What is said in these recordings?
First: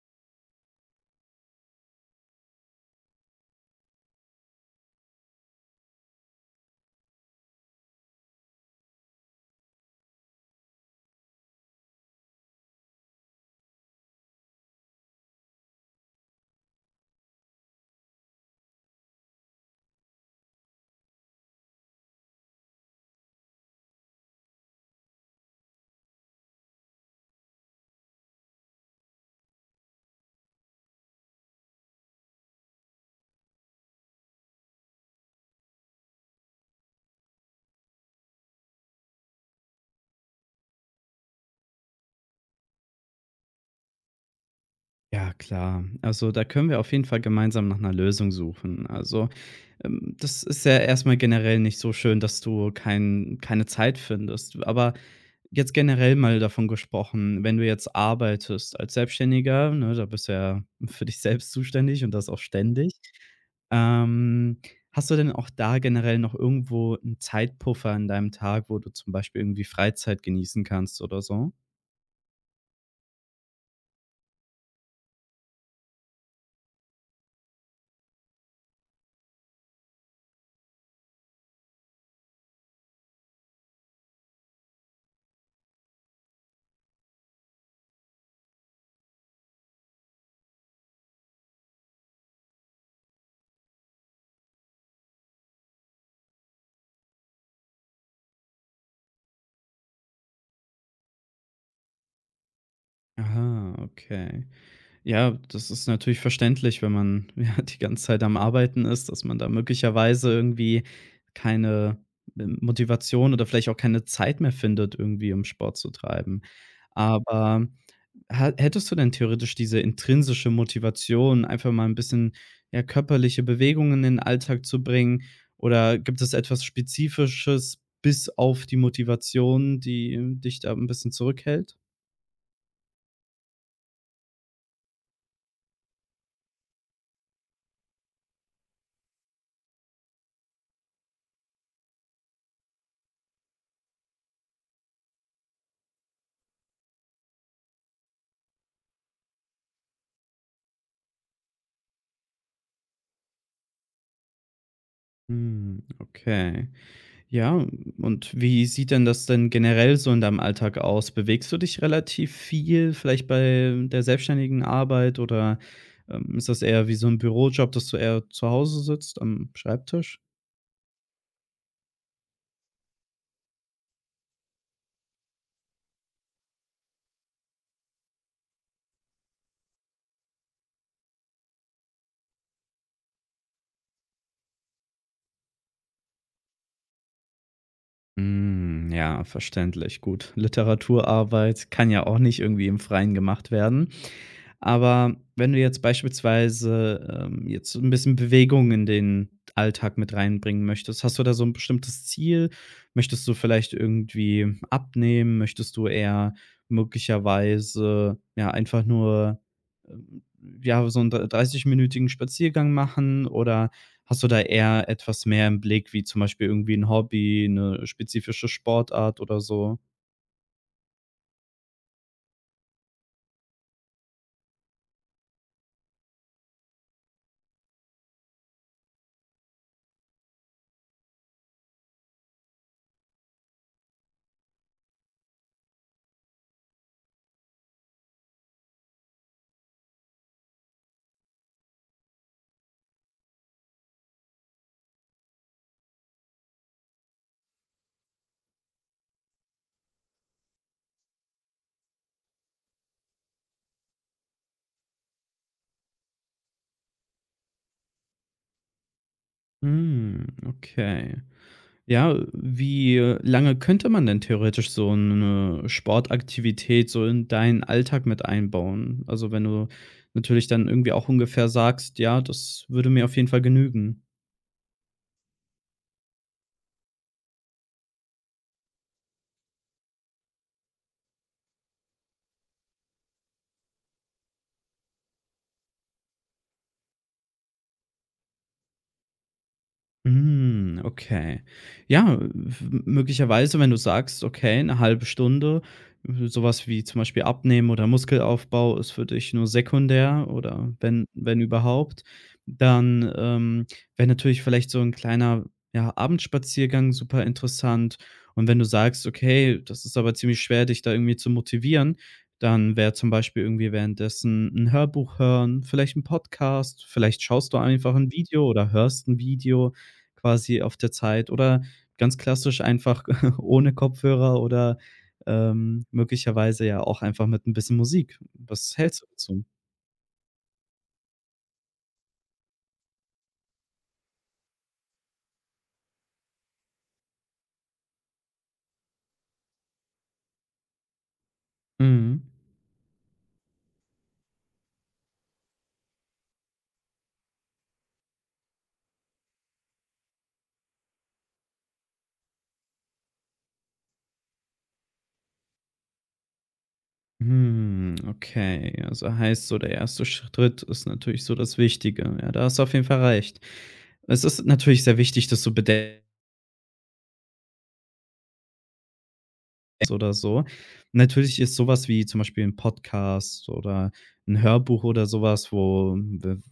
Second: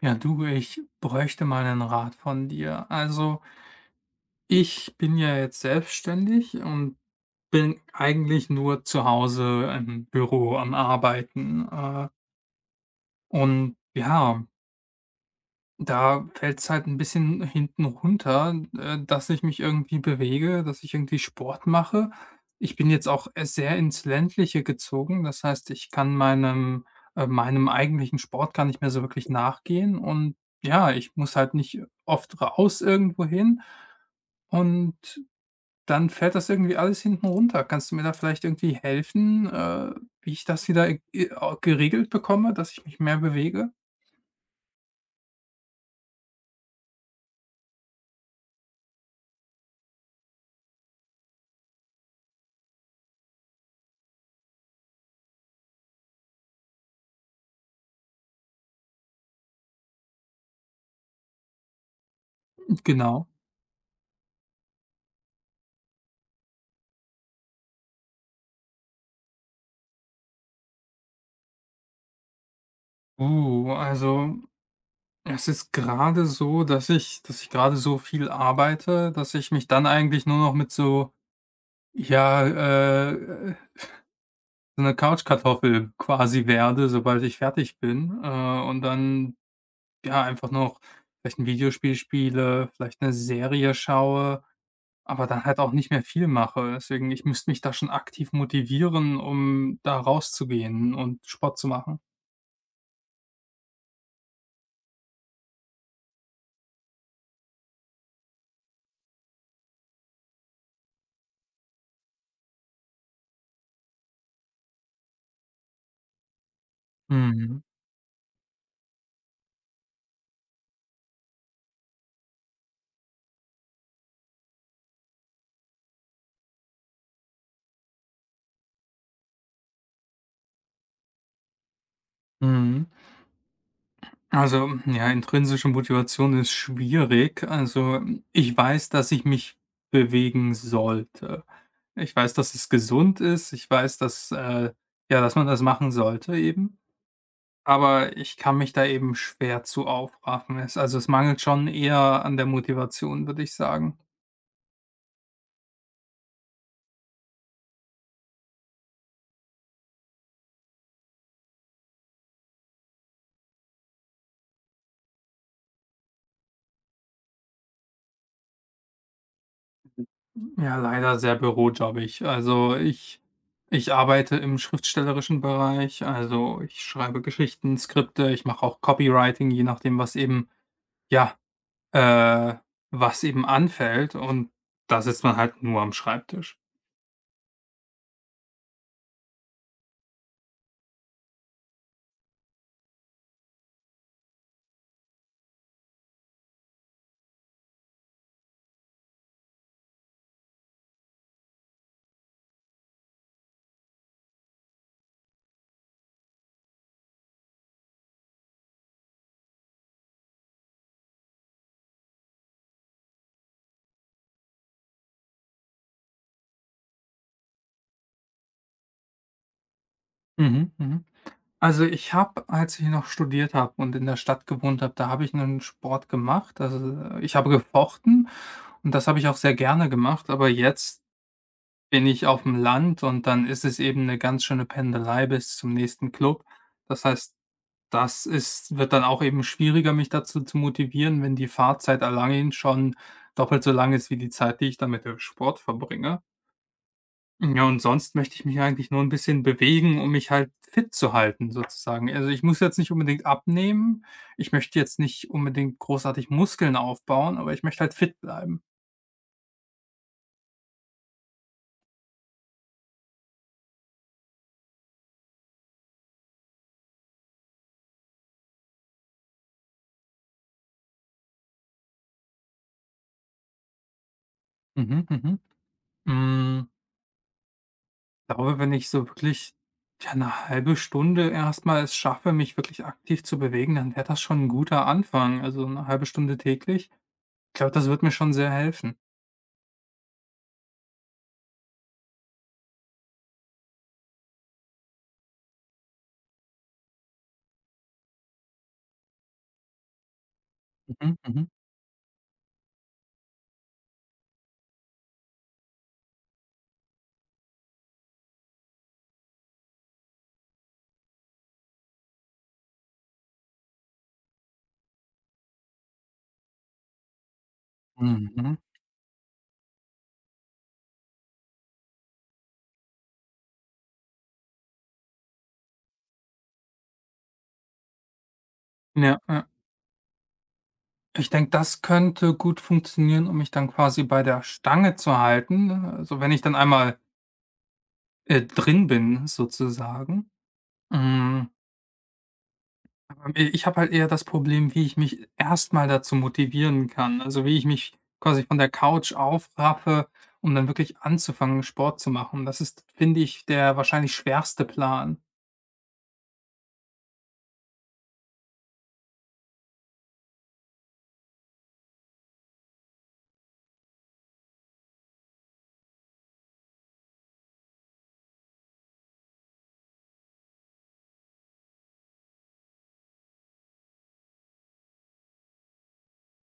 Ja, du, ich bräuchte mal einen Rat von dir. Also, ich bin ja jetzt selbstständig und bin eigentlich nur zu Hause im Büro am Arbeiten, und ja. Da fällt es halt ein bisschen hinten runter, dass ich mich irgendwie bewege, dass ich irgendwie Sport mache. Ich bin jetzt auch, sehr ins Ländliche gezogen. Das heißt, ich kann meinem eigentlichen Sport gar nicht mehr so wirklich nachgehen und ja, ich muss halt nicht oft raus irgendwohin und dann fällt das irgendwie alles hinten runter. Kannst du mir da vielleicht irgendwie helfen, wie ich das wieder, geregelt bekomme, dass ich mich mehr bewege? Ja, klar. Also da können wir auf jeden Fall gemeinsam nach einer Lösung suchen. Also, das ist ja erstmal generell nicht so schön, dass du keine Zeit findest. Aber jetzt generell mal davon gesprochen, wenn du jetzt arbeitest als Selbstständiger, ne, da bist du ja für dich selbst zuständig und das auch ständig. Genau. Ähm, Hast du denn auch da generell noch irgendwo einen Zeitpuffer in deinem Tag, wo du zum Beispiel irgendwie Freizeit genießen kannst oder so? Also, es ist gerade so, dass ich gerade so viel arbeite, dass ich mich dann eigentlich nur noch mit so, ja, äh, äh, so 'ner Couchkartoffel quasi werde, sobald ich fertig bin, und dann, ja, einfach noch vielleicht ein Videospiel spiele, vielleicht eine Serie schaue, aber dann halt auch nicht mehr viel mache. Deswegen, ich müsste mich da schon aktiv motivieren, um da rauszugehen und Sport zu machen. Aha, okay. Ja, das ist natürlich verständlich, wenn man ja die ganze Zeit am Arbeiten ist, dass man da möglicherweise irgendwie keine M Motivation oder vielleicht auch keine Zeit mehr findet, irgendwie um Sport zu treiben. Mhm, Aber hä hättest du denn theoretisch diese intrinsische Motivation, einfach mal ein bisschen, ja, körperliche Bewegungen in den Alltag zu bringen? Oder gibt es etwas Spezifisches bis auf die Motivation, die dich da ein bisschen zurückhält? mhm. Also, ja, intrinsische Motivation ist schwierig. Also, ich weiß, dass ich mich bewegen sollte. Ich weiß, dass es gesund ist. Ich weiß, dass ja, dass man das machen sollte eben. Aber ich kann mich da eben schwer zu aufraffen. Es, also es mangelt schon eher an der Motivation, würde ich sagen. Hm, okay. Ja, und wie sieht denn das denn generell so in deinem Alltag aus? Bewegst du dich relativ viel, vielleicht bei der selbstständigen Arbeit oder, ist das eher wie so ein Bürojob, dass du eher zu Hause sitzt am Schreibtisch? Ja, leider sehr bürojobbig. Ich arbeite im schriftstellerischen Bereich. Also ich schreibe Geschichten, Skripte, ich mache auch Copywriting, je nachdem, was eben. Ja, äh, was eben anfällt und da sitzt man halt nur am Schreibtisch. Hm, ja, verständlich. Gut, Literaturarbeit kann ja auch nicht irgendwie im Freien gemacht werden. Aber wenn du jetzt beispielsweise, jetzt so ein bisschen Bewegung in den Alltag mit reinbringen möchtest, hast du da so ein bestimmtes Ziel? Möchtest du vielleicht irgendwie abnehmen? Möchtest du eher möglicherweise, ja, einfach nur, ähm, ja, so einen dr dreißigminütigen Spaziergang machen oder hast du da eher etwas mehr im Blick, wie zum Beispiel irgendwie ein Hobby, eine spezifische Sportart oder so? Mhm, mhm. Also, ich habe, als ich noch studiert habe und in der Stadt gewohnt habe, da habe ich einen Sport gemacht. Also, ich habe gefochten und das habe ich auch sehr gerne gemacht, aber jetzt bin ich auf dem Land und dann ist es eben eine ganz schöne Pendelei bis zum nächsten Club. Das heißt, Das ist wird dann auch eben schwieriger, mich dazu zu motivieren, wenn die Fahrzeit allein schon doppelt so lang ist wie die Zeit, die ich dann mit dem Sport verbringe. Ja, und sonst möchte ich mich eigentlich nur ein bisschen bewegen, um mich halt fit zu halten sozusagen. Also, ich muss jetzt nicht unbedingt abnehmen. Ich möchte jetzt nicht unbedingt großartig Muskeln aufbauen, aber ich möchte halt fit bleiben. Hm, okay. Ja, wie lange könnte man denn theoretisch so eine Sportaktivität so in deinen Alltag mit einbauen? Also, wenn du natürlich dann irgendwie auch ungefähr sagst: „Ja, das würde mir auf jeden Fall genügen.“ Mhm, mhm. Glaube, wenn ich so wirklich, ja, eine halbe Stunde erstmal es schaffe, mich wirklich aktiv zu bewegen, dann wäre das schon ein guter Anfang. Also, eine halbe Stunde täglich, ich glaube, das wird mir schon sehr helfen. Hm, okay. Ja, w möglicherweise, wenn du sagst: „Okay, eine halbe Stunde“, sowas wie zum Beispiel Abnehmen oder Muskelaufbau ist für dich nur sekundär oder wenn Mhm, überhaupt, dann, wäre natürlich vielleicht so ein kleiner, ja, Abendspaziergang super interessant. Und wenn du sagst: „Okay, das ist aber ziemlich schwer, dich da irgendwie zu motivieren“, dann wäre zum Beispiel irgendwie währenddessen ein Hörbuch hören, vielleicht ein Podcast, vielleicht schaust du einfach ein mhm, Video mhm. oder hörst ein Video quasi auf der Zeit oder ganz klassisch einfach ohne Kopfhörer oder, möglicherweise ja auch einfach mit ein bisschen Musik. Was hältst du Ja, dazu? ja. Ich denke, das könnte gut funktionieren, um mich dann quasi bei der Stange zu halten, ne? Also, wenn ich dann einmal, drin bin sozusagen. Hm. Mhm. Ich habe halt eher das Problem, wie ich mich erstmal dazu motivieren kann. Also, wie ich mich quasi von der Couch aufraffe, um dann wirklich anzufangen, Sport zu machen. Das ist, finde ich, der wahrscheinlich schwerste Plan. Hm, okay. Also, heißt so, der erste Schritt ist natürlich so das Wichtige. Ja, da hast du auf jeden Fall recht. Es ist natürlich sehr wichtig, dass du bedenkst oder so. Natürlich ist sowas wie zum Beispiel ein Podcast oder ein Hörbuch oder sowas,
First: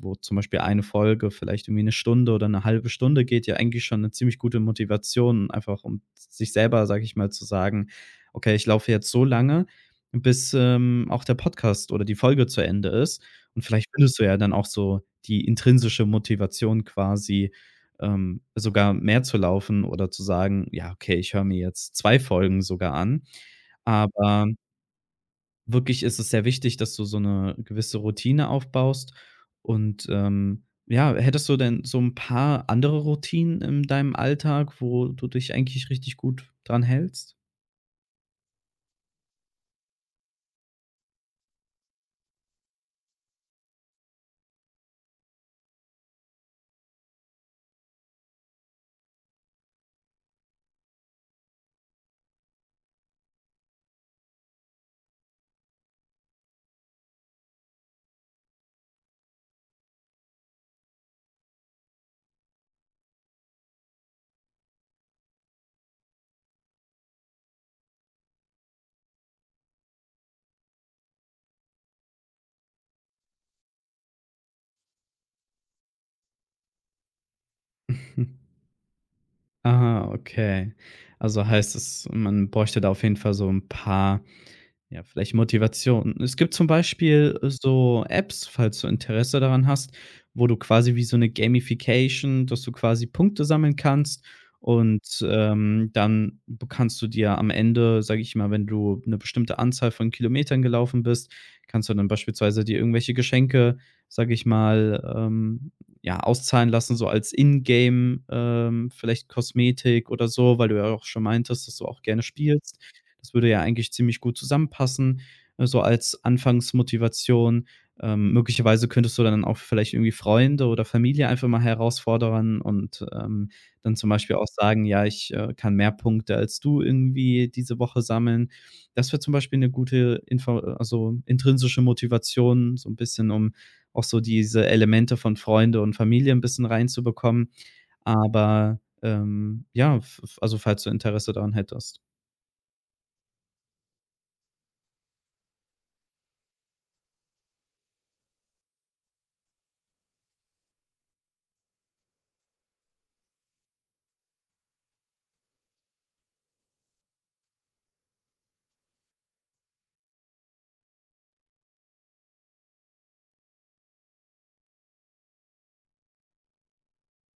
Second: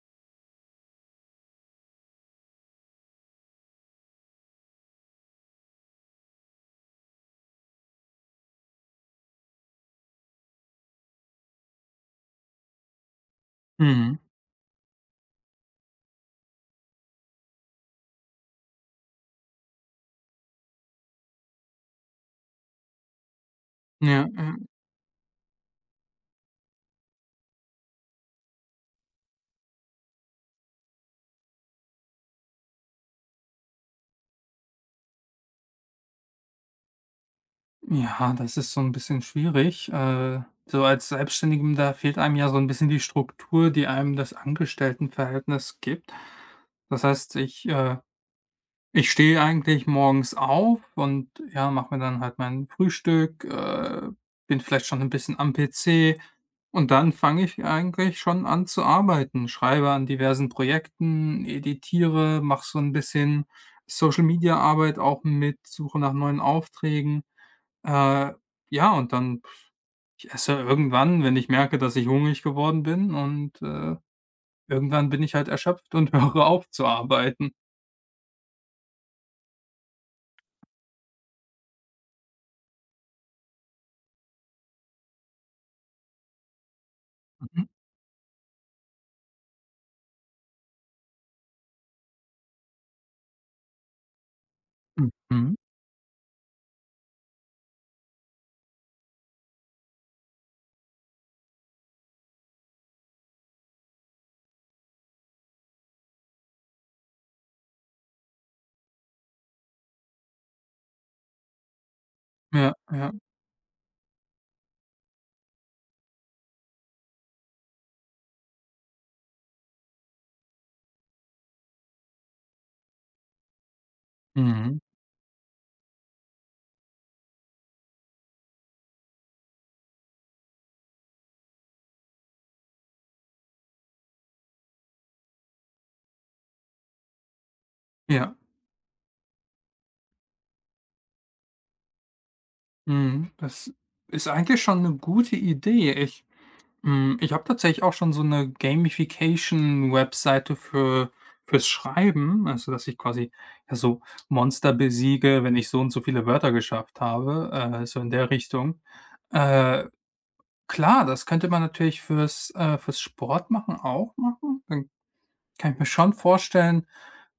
wo zum Beispiel eine Folge vielleicht irgendwie eine Stunde oder eine halbe Stunde geht, ja eigentlich schon eine ziemlich gute Motivation, einfach um sich selber, sag ich mal, zu sagen: „Okay, ich laufe jetzt so lange, bis, auch der Podcast oder die Folge zu Ende ist.“ Und vielleicht Mhm. findest du ja dann auch so die intrinsische Motivation quasi, sogar mehr zu laufen oder zu sagen: „Ja, okay, ich höre mir jetzt 2 Folgen sogar an.“ Ja, Aber ja. wirklich ist es sehr wichtig, dass du so eine gewisse Routine aufbaust und, ja, hättest du denn so ein paar andere Routinen in deinem Alltag, wo du dich eigentlich richtig gut dran hältst? Ja, das ist so ein bisschen schwierig. So als Selbstständigem, da fehlt einem ja so ein bisschen die Struktur, die einem das Angestelltenverhältnis gibt. Das heißt, ich stehe eigentlich morgens auf und, ja, mache mir dann halt mein Frühstück, bin vielleicht schon ein bisschen am PC und dann fange ich eigentlich schon an zu arbeiten, schreibe an diversen Projekten, editiere, mache so ein bisschen Social-Media-Arbeit auch mit, suche nach neuen Aufträgen. Äh, ja, und dann ich esse irgendwann, wenn ich merke, dass ich hungrig geworden bin und, irgendwann bin ich halt erschöpft und höre auf zu arbeiten. Aha, okay. Also heißt es, man bräuchte da auf jeden Fall so ein paar ja, vielleicht Motivation. Es gibt zum Beispiel Mhm, so Apps, falls du Interesse daran hast, wo du quasi wie so eine Gamification dass du quasi Punkte sammeln kannst und, mhm. Dann b kannst du dir am Ende, sage ich mal, wenn du eine bestimmte Anzahl von Kilometern gelaufen bist, kannst du dann beispielsweise dir irgendwelche Geschenke, sage ich mal, ja, auszahlen lassen, so als Ingame, vielleicht Kosmetik oder so, weil du ja auch schon meintest, dass du auch gerne Ja, spielst. ja. Das würde ja eigentlich ziemlich gut zusammenpassen, so als Anfangsmotivation. Möglicherweise könntest du dann auch vielleicht irgendwie Freunde oder Familie einfach mal herausfordern und, dann zum Beispiel auch Mhm. sagen: „Ja, ich, kann mehr Punkte als du irgendwie diese Woche sammeln.“ Das wäre zum Beispiel eine gute Info also, intrinsische Motivation, so ein bisschen, um auch so diese Elemente von Freunde und Familie ein bisschen reinzubekommen. Ja, Aber, ja, f f also, falls du Interesse daran hättest. mhm. Das ist eigentlich schon eine gute Idee. Ich habe tatsächlich auch schon so eine Gamification-Webseite für fürs Schreiben, also, dass ich quasi, ja, so Monster besiege, wenn ich so und so viele Wörter geschafft habe, so in der Richtung. Äh, klar, das könnte man natürlich fürs Sport machen auch machen. Dann kann ich mir schon vorstellen,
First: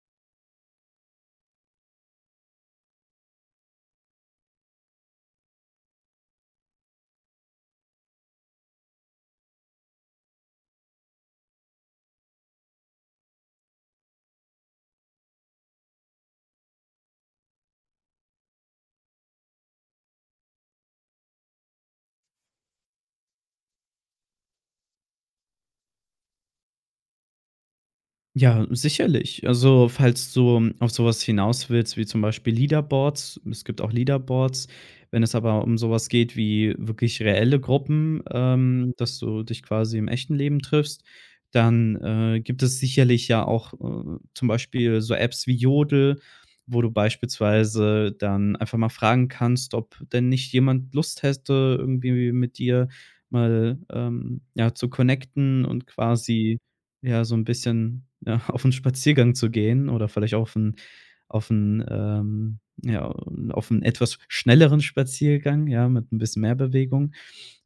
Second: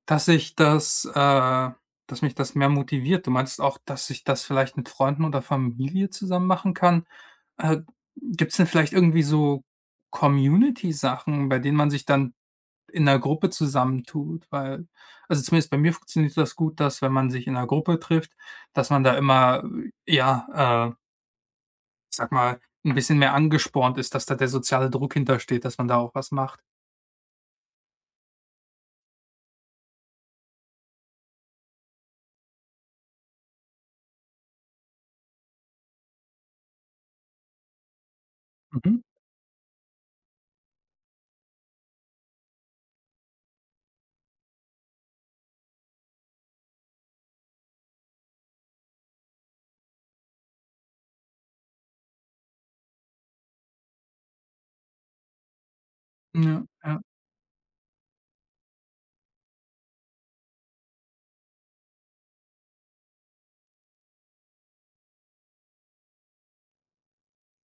dass ich dass mich das mehr motiviert. Du meinst auch, dass ich das vielleicht mit Freunden oder Familie zusammen machen kann. Äh, Gibt es denn vielleicht irgendwie so Community-Sachen, bei denen man sich dann in 'ner Gruppe zusammentut? Weil also, zumindest bei mir funktioniert das gut, dass wenn man sich in 'ner Gruppe trifft, dass man da immer, ja, äh, ich sage mal, ein bisschen mehr angespornt ist, dass da der soziale Druck hintersteht, dass man da auch was macht. Ja, sicherlich. Also, falls du auf sowas hinaus willst, wie zum Beispiel Leaderboards, es gibt auch Leaderboards. Wenn es aber um sowas geht wie wirklich reelle Gruppen, Mhm. dass du dich quasi im echten Leben triffst, dann, gibt es sicherlich ja auch, zum Beispiel so Apps wie Jodel, wo du beispielsweise dann einfach mal fragen kannst, ob denn nicht jemand Lust hätte, irgendwie mit dir mal, ja, zu connecten und quasi Ja, ja. ja, so ein bisschen, ja, auf einen Spaziergang zu gehen oder vielleicht auf 'n, ja, auf einen etwas schnelleren Spaziergang, ja, mit ein bisschen mehr Bewegung.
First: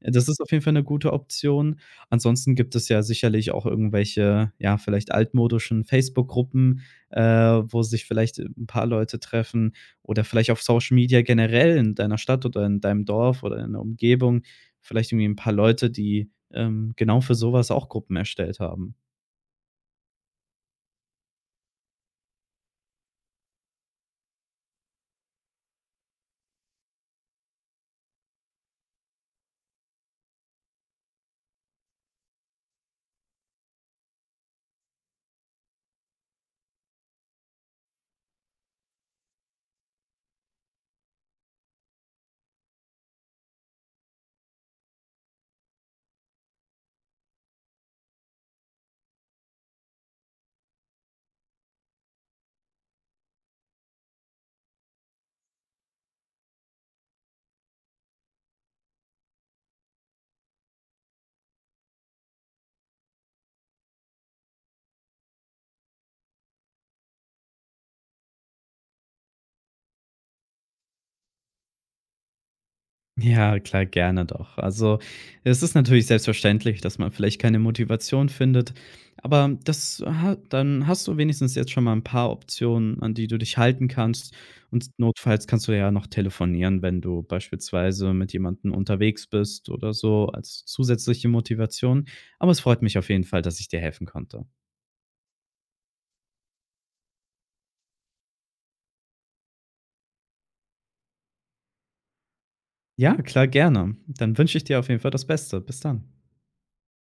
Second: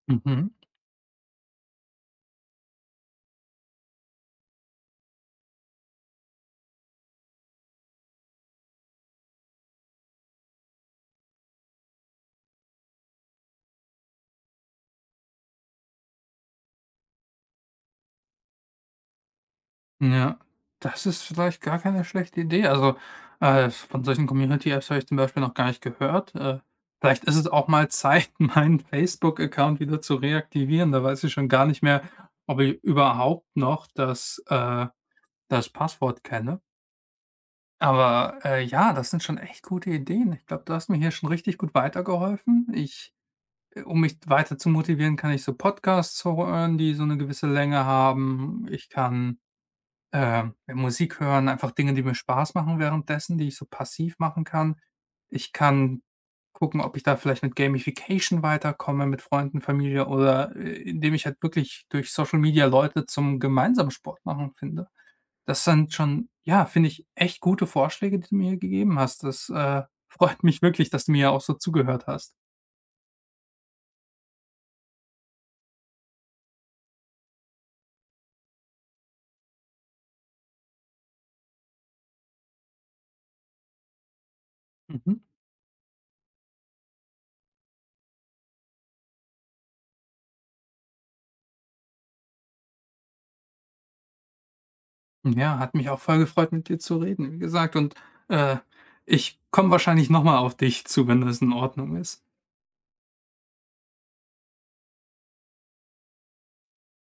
Das ist Mhm. auf jeden Fall eine gute Option. Ansonsten gibt es ja sicherlich auch irgendwelche, ja, vielleicht altmodischen Facebook-Gruppen, wo sich vielleicht ein paar Leute treffen oder vielleicht auf Social Media generell in deiner Stadt oder in deinem Dorf oder in der Umgebung vielleicht irgendwie ein paar Leute, die, genau für sowas auch Gruppen erstellt haben. Ja, das ist vielleicht gar keine schlechte Idee. Also, von solchen Community-Apps habe ich zum Beispiel noch gar nicht gehört. Vielleicht ist es auch mal Zeit, meinen Facebook-Account wieder zu reaktivieren. Da weiß ich schon gar nicht mehr, ob ich überhaupt noch das Passwort kenne. Aber ja, das sind schon echt gute Ideen. Ich glaube, du hast mir hier schon richtig gut weitergeholfen. Um mich weiter zu motivieren, kann ich so Podcasts hören, die so eine gewisse Länge haben. Ich kann Musik hören, einfach Dinge, die mir Spaß machen währenddessen, die ich so passiv machen kann. Ich kann gucken, ob ich da vielleicht mit Gamification weiterkomme, mit Freunden, Familie oder indem ich halt wirklich durch Social Media Leute zum gemeinsamen Sport machen finde. Das sind schon, ja, finde ich, echt gute Vorschläge, die du mir gegeben hast. Das freut mich wirklich, dass du mir auch so zugehört hast. Ja, klar, gerne doch. Also, es ist natürlich selbstverständlich, dass man vielleicht keine Motivation findet, aber das ha dann hast du wenigstens jetzt schon mal ein paar Optionen, an die du dich halten kannst und Mhm. notfalls kannst du ja noch telefonieren, wenn du beispielsweise mit jemandem unterwegs bist oder so als zusätzliche Motivation. Aber es freut mich auf jeden Fall, dass ich dir helfen konnte. Ja, hat mich auch voll gefreut, mit dir zu reden, wie gesagt. Und äh, ich komme wahrscheinlich nochmal auf dich zu, wenn das in Ordnung ist. Ja, klar, gerne. Dann wünsche ich dir auf jeden Fall das Beste. Bis dann.